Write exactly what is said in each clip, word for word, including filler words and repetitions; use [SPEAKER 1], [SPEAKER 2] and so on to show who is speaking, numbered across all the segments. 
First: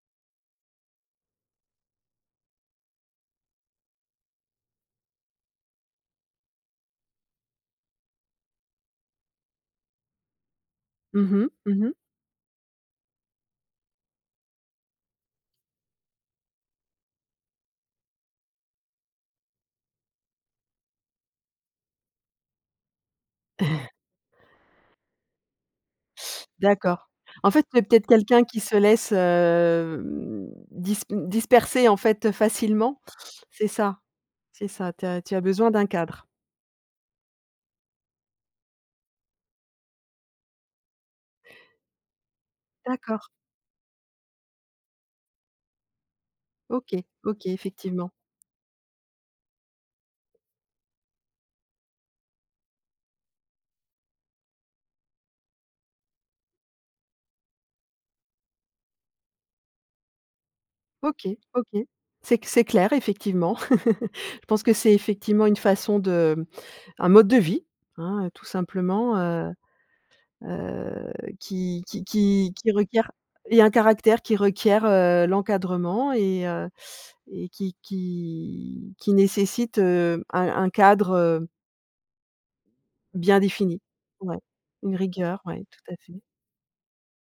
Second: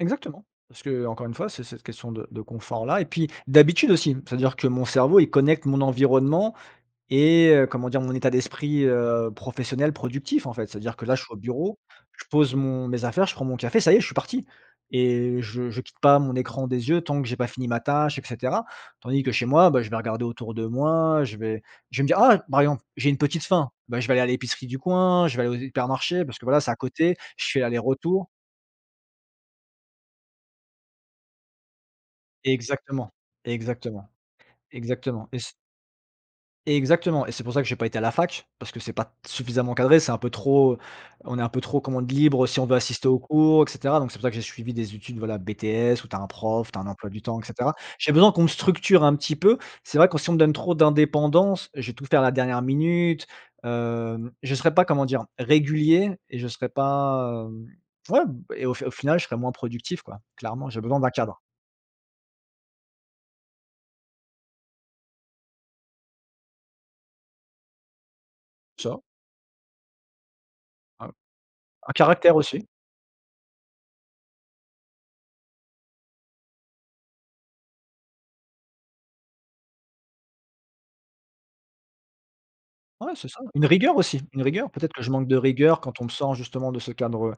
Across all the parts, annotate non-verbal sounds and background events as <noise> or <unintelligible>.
[SPEAKER 1] Exactement. Parce que, heu, encore une fois, c'est cette question de de confort-là et puis d'habitude aussi. C'est-à-dire que mon cerveau, il connecte mon environnement et heu, comment dire, mon état d'esprit, heu, professionnel productif en fait. C'est-à-dire que là, je suis au
[SPEAKER 2] Mmh
[SPEAKER 1] bureau,
[SPEAKER 2] mh.
[SPEAKER 1] je pose mon mes affaires, je prends mon café, ça y je suis parti et heu, je je quitte pas mon écran des yeux tant que j'ai pas fini ma tâche et cetera. Tandis que chez moi, bah, je vais regarder autour de moi, heu, je vais je vais me dire: «Ah!» par exemple: «J'ai une petite faim»,
[SPEAKER 2] <chuckles>
[SPEAKER 1] bah, je vais aller à l'épicerie du coin, je vais aller aux hypermarchés, parce que voilà, c'est à
[SPEAKER 2] D'accord.
[SPEAKER 1] côté, je
[SPEAKER 2] En
[SPEAKER 1] fais
[SPEAKER 2] fait, tu es peut-être
[SPEAKER 1] l'aller-retour.
[SPEAKER 2] quelqu'un qui se laisse, hem, dispe disperser en fait, heu, facilement?
[SPEAKER 1] Exactement,
[SPEAKER 2] C'est ça.
[SPEAKER 1] exactement.
[SPEAKER 2] C'est ça. Tu as
[SPEAKER 1] Exactement
[SPEAKER 2] tu
[SPEAKER 1] et
[SPEAKER 2] as
[SPEAKER 1] c
[SPEAKER 2] besoin d'un cadre.
[SPEAKER 1] Exactement et c'est pour ça que j'ai pas été à la fac, parce que c'est pas t suffisamment cadré, c'est un peu trop on est un peu trop commande libre si on veut assister
[SPEAKER 2] D'accord.
[SPEAKER 1] aux cours et cetera. Donc c'est pour ça que j'ai suivi des études, voilà BTS où tu as un prof, tu as un
[SPEAKER 2] OK,
[SPEAKER 1] emploi du temps et
[SPEAKER 2] OK
[SPEAKER 1] cetera.
[SPEAKER 2] effectivement.
[SPEAKER 1] J'ai besoin qu'on me structure un petit peu. C'est vrai que si on me donne trop d'indépendance, heu, je vais tout faire à la dernière minute, heu, je serai pas, comment dire, régulier et je serai pas, hem ouais et au fi au final, je serai moins productif quoi. Clairement, j'ai besoin d'un
[SPEAKER 2] OK,
[SPEAKER 1] cadre.
[SPEAKER 2] OK. C'est c c'est clair effectivement. <chuckles> Je pense que c'est effectivement une façon de un mode de vie, hein, heu, tout
[SPEAKER 1] <unintelligible>
[SPEAKER 2] simplement, heu
[SPEAKER 1] Un
[SPEAKER 2] heu, qui
[SPEAKER 1] un
[SPEAKER 2] qui
[SPEAKER 1] caractère
[SPEAKER 2] qui
[SPEAKER 1] aussi.
[SPEAKER 2] qui requiert et un caractère qui requiert, heu, l'encadrement et heu et qui qui qui nécessite, heu, un-un cadre, heu
[SPEAKER 1] Ouais, c'est
[SPEAKER 2] bien
[SPEAKER 1] ça, une
[SPEAKER 2] défini.
[SPEAKER 1] rigueur aussi,
[SPEAKER 2] Ouais,
[SPEAKER 1] une rigueur. Peut-être
[SPEAKER 2] une
[SPEAKER 1] que je manque de
[SPEAKER 2] rigueur, ouais
[SPEAKER 1] rigueur
[SPEAKER 2] tout à
[SPEAKER 1] quand on me
[SPEAKER 2] fait.
[SPEAKER 1] sort justement de ce cadre, heu,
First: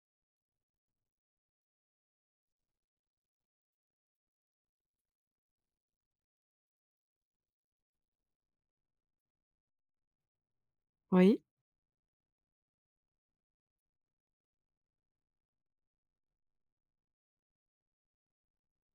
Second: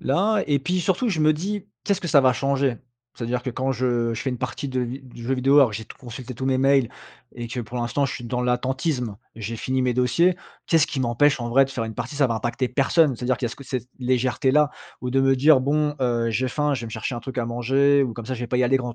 [SPEAKER 1] là et puis surtout je me dis: «Qu'est-ce que ça va changer?» c'est-à-dire que quand je je fais une partie de vi du jeu vidéo, alors que j'ai tout consulté tous mes mails et que pour l'instant je suis dans l'attentisme, j'ai fini mes dossiers. Qu'est-ce qui
[SPEAKER 2] Oui.
[SPEAKER 1] m'empêche en vrai de faire une partie? Ça va impacter personne, c'est-à-dire qui y a ce co cette légèreté-là, ou de me dire: «Bon, heu, j'ai faim, je vais me chercher un truc à manger, ou comme ça je vais pas y aller grand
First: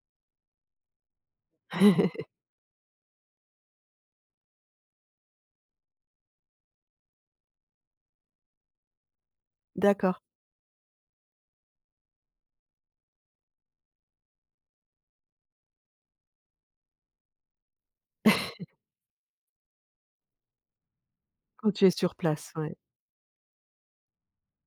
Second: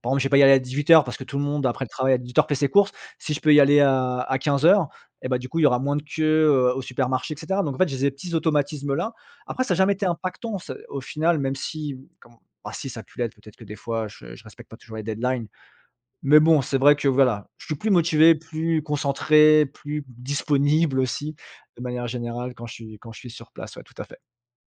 [SPEAKER 1] par contre je vais pas y aller à dix-huit heures parce que tout le monde après le travail à
[SPEAKER 2] <chuckles>
[SPEAKER 1] dix-huit heures fait ses courses. Si je peux y aller à à quinze heures et bah, du coup il y aura moins de queue, heu, au supermarché» et cetera. Donc en fait j'ai zé petits automatismes là. Après ça a jamais été
[SPEAKER 2] D'accord.
[SPEAKER 1] impactant c'est au final, même si, mmh, comme bah, si ça a pu l'être, peut-être que des fois, heu, je respecte pas toujours les deadlines. Mais bon c'est vrai que voilà, je suis plus motivé,
[SPEAKER 2] <chuckles>
[SPEAKER 1] plus concentré, plus disponible aussi
[SPEAKER 2] Quand
[SPEAKER 1] de
[SPEAKER 2] tu es
[SPEAKER 1] manière
[SPEAKER 2] sur place,
[SPEAKER 1] générale quand je
[SPEAKER 2] ouais.
[SPEAKER 1] suis quand je suis sur place, tout à fait.